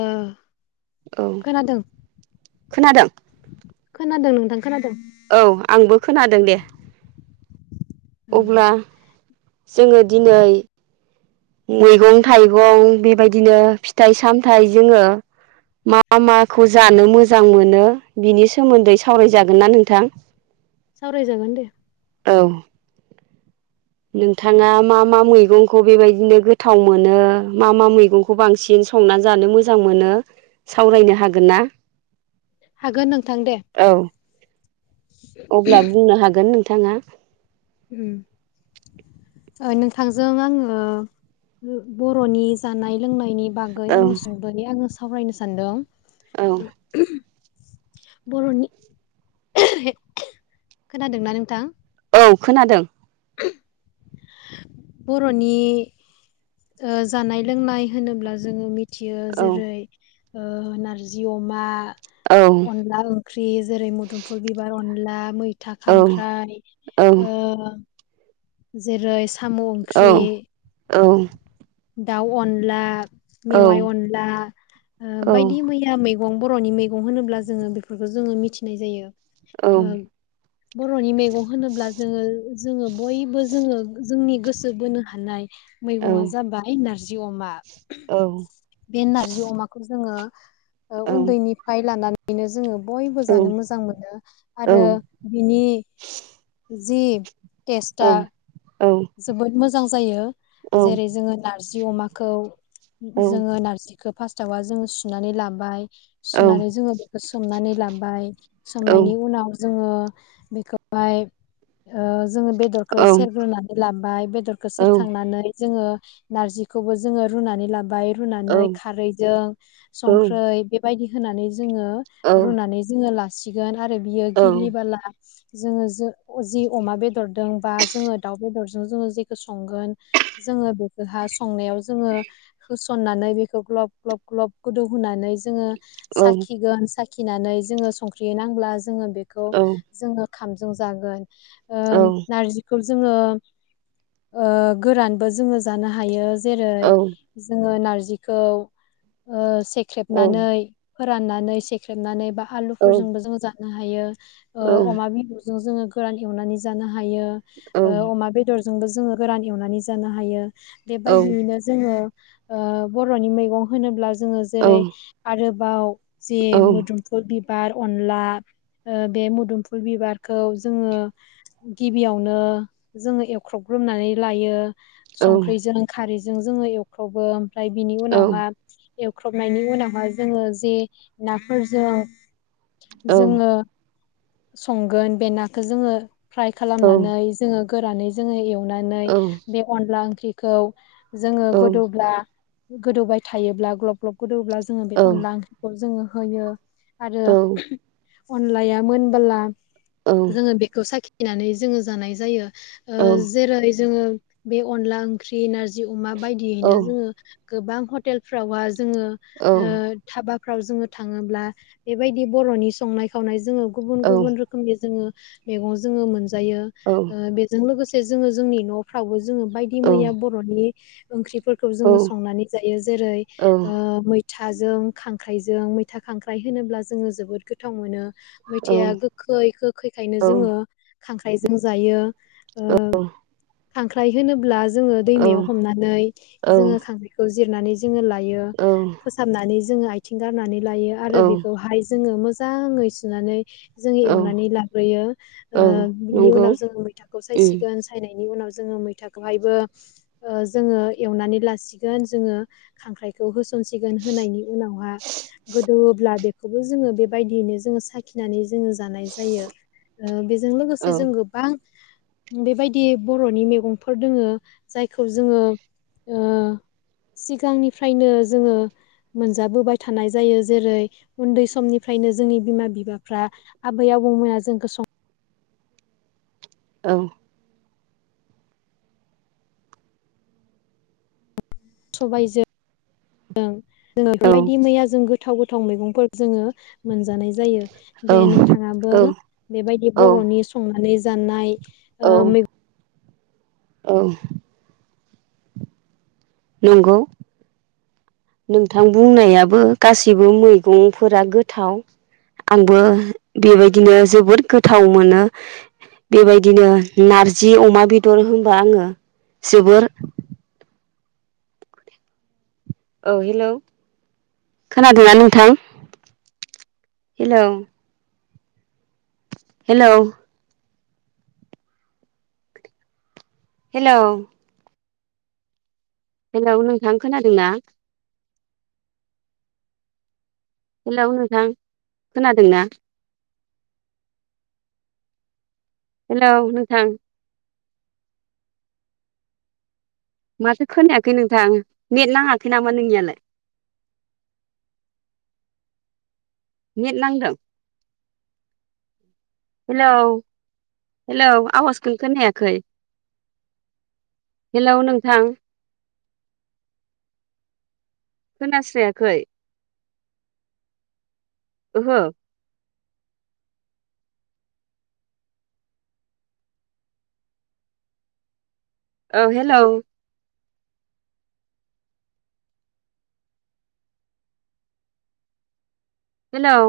ओ औ खोनादों खोनादों खोनादों नोंथां खोनादों औ आंबो खोनादों दे ओ अब्ला जोंङो दिनै मैगं-थाइगं बेबायदिनो फिथाइ - सामथायाइ जोंङो मा माखौ जानो मोजां मोनो बिनि सोमोन्दै सावरायजागोन ना नोंथां। सावरायजागोन दे औ नोंथांङा मा मा मैगंखौ बेबायदिनो गोथाव मोनो मा मा मैगंखौ बांसिन संनानै जानो मोजां मोनो सावरायनो हागोन ना? हागोन नोंथां दे औ अब्ला बुंनो हागोन नों थांङा उम अ नोंथांजों आंङो बर'नि जानाय लोंनायनि बागै औ आंङो सुंदनि आंङो सावरायनो सान्दों। औ बर'नि खोनादोंना नोंथां? औ खोनादों। [unintelligible] बर'नि ओ जानाय लोंनाय होनोब्ला जोंङो मि थियो औ जेरै ओ नारजि अमा औ औ अनला ओंख्रि जेरै मोदुमफुल बिबार अनला, मैथा खांख्राइ औ ओ जेरै साम' ओंख्रि औ औ दाउ अनला औ मेवाइ अनला बायदि मैया मै [unintelligible] बर'नि मैगं होनोब्ला जोंङो बेफोरखौ जोंङो मिथिनाय जायो। ओ औ बर'नि मेगं होनोब्ला जोंङो जोंङो बयबो जोंङो जोंनि गो सो बोनो हानाय मैगंआ जाबाय नारजि अमा औ बे नारजि अमाखौ जोंङो उन्दैनिफ्राय लानानै बेनो जोंङो बयबो जानो मोजां मोनो आरो बिनि जि टेस्टा औ जोबोद मोजां जायो जेरै जोङो नारजि अमाखौ जोङो नारजि फास्टावा जों सुनानै लाबाय सुनानै जोङो बेखौ सोमनानै लाबाय सोमनायनि उनाव जोङो बेखौहाय ओ जोङो बेदरखौ सेरग्रोनानै जाबाय बेदरखौ सेरखांनानै जोङो नारजिखौबो जोङो रुनानै लाबाय रुनानै औ खारै जों संख्रै बेबायदि होनानै जोङो रुनानै जोङो ला सिगोन आरो बियो गिलि बोला जोङो जो जि अमा बेदरदों बा जोङो दाउ बेदर जोङो जेखौ संगोन जोङो बेखौहा संनायाव जोङो हो सननानै बेखौ ग्लब ग्लब ग्लब गोदौ होनोनानै जोङो साखि गोन सा खिनानै जोङो संख्रि नांब्ला जोङो बेखौ जोङो ओंखामजों जागोन ओ नारजिखौ जोङो ओ गोरानबो जोङो जानो हायो जेरै जोङो नार जिखौ ओ सेख्रेबनानै फोराननानै सेख्रेबनानै बा आलुफोरजोंबो जोङो जा नो हायो ओ अमा बिबुजों जोङो गोरान एवनानै जानो हा हायो ओ अमा फोरफोरजोंबो जोङो गोरान एवनानै जानो हायो बेबायदियैनो जोङो ओ बर'नि मैगं होनोब्ला जोङो जेरै आरो बाउ जे मोदुमफुल बि बार अनला बे मोदुमफुल बिबारखौ जोङो गिबियावनो जोङो एवख्रबग्रोमनानै लायो संख्रिजों खारै जों जोङो एवख्रबो ओमफ्राय बिनि उनावहा एवख्रबनायनि उनावहाय जोङो जे नाफोरजों जोङो संगोन बे नाखौ जोङो फ्राय खालामनानै जोङो गोरानै जोङो एव नानै बे अनला ओंख्रि खौ जोङो गोदौब्ला गोदौबाय थायोब्ला ग्लब ग्लब गोदौब्ला जोङो बे अनला ओंख्रिखौ जोङो होयो आरो अनलाया मोनबाला जोङो बेखौ साखि फैनानै जोङो जानाय जायो ओ जेरै जोङो बे अनला ओंख्रि नारजि जि अमा बायदियैनो जोङो गोबां हटेलफ्रावहा जोङो ओ धाबा फ्राव जोङो थाङोब्ला बेबायदि बर'नि संनाय खावनाय जोङो गुबुन गुबुन रोखोमनि जोङो मेगं जोङो मोन जायो ओ लोगोसे जोङो जोंनि न'फ्रावबो जोङो बायदि मैया बर'नि ओंख्रि फोरखौ जोङो संनानै जायो जेरै ओ मै मैथाजों खांख्राइजों मैथा खांख्राइ होनोब्ला जोङो जोबोद गोथाव मोनो मैथाया गोखै गोखैखायनो जोङो खांख्राइजों जायो ओ खांख्राय होनोब्ला जोङो दैमायाव हमनानै जोङो खांख्रायखौ जिरनानै जायो जोङो लायो फोसाबनानै जोङो आथिं गारनानै लायो औ आरो औ बेखौहाय जोङो मो मोजाङै सुनानै जों औ एवनानै लाग्रोयो औ बिनि उनाव नंगौ जों [unintelligible] उम सायसिगोन सायनाय बिनि उनाव जोङो मैथाखौबो एवनानै लासिगोन जोङो खांख्रायखौ होस'नो सिगोन होनायनि उनावहा गोदौब्ला बे बिखौ जोङो बेबायदियैनो जोङो साखिनानै जोङो जानाय जायो बेजों औ लोगोसे जों गोबां बेबायदि बर'नि मैगंफोर दोङो जायखौ जोङो ओ सिगांनिफ्रायनो जोङो मोनजाबोबाय थानाय जायो जेरै उन्दै समनिफ्रायनो जोंनि बिमा-बिफाफ्रा आबै आबौमोना जोंखौ संनानै औ सबबायजों जों जोङो औ बेबायदि मैया [unintelligible] जों गोथाव गोथाव गोथां मैगंफोर जोङो मोनजानाय जायो जायो दे नोंथाङाबो बेबायदि औ बर'नि संनानै जानाय आ म [inaudible] औ नंगौ नोंथां बुंनायाबो गासैबो मैगंफोरा गोथाव आंबो बेबायदिनो जोबोर गोथाव मोनो बेबायदिनो नारजि अमा बेदर होनबा आङो जोबोर औ हेलौ खोनादोंना नोंथां? हेलौ हेल' हेल' हेलौ नोंथां खोनादों ना। हेलौ नोंथां खोनादोंना। हेलौ नोंथां। माथो खोनायाखै नोंथाङा नेट नाङाखै नामा नोंनियालाय। नेट नांदों। हेलौ हेलौ आवाजखौ खोनायाखै हेलौ नोंथां। खोनास्रायाखै। ओहो। औ हेलौ। हेलौ।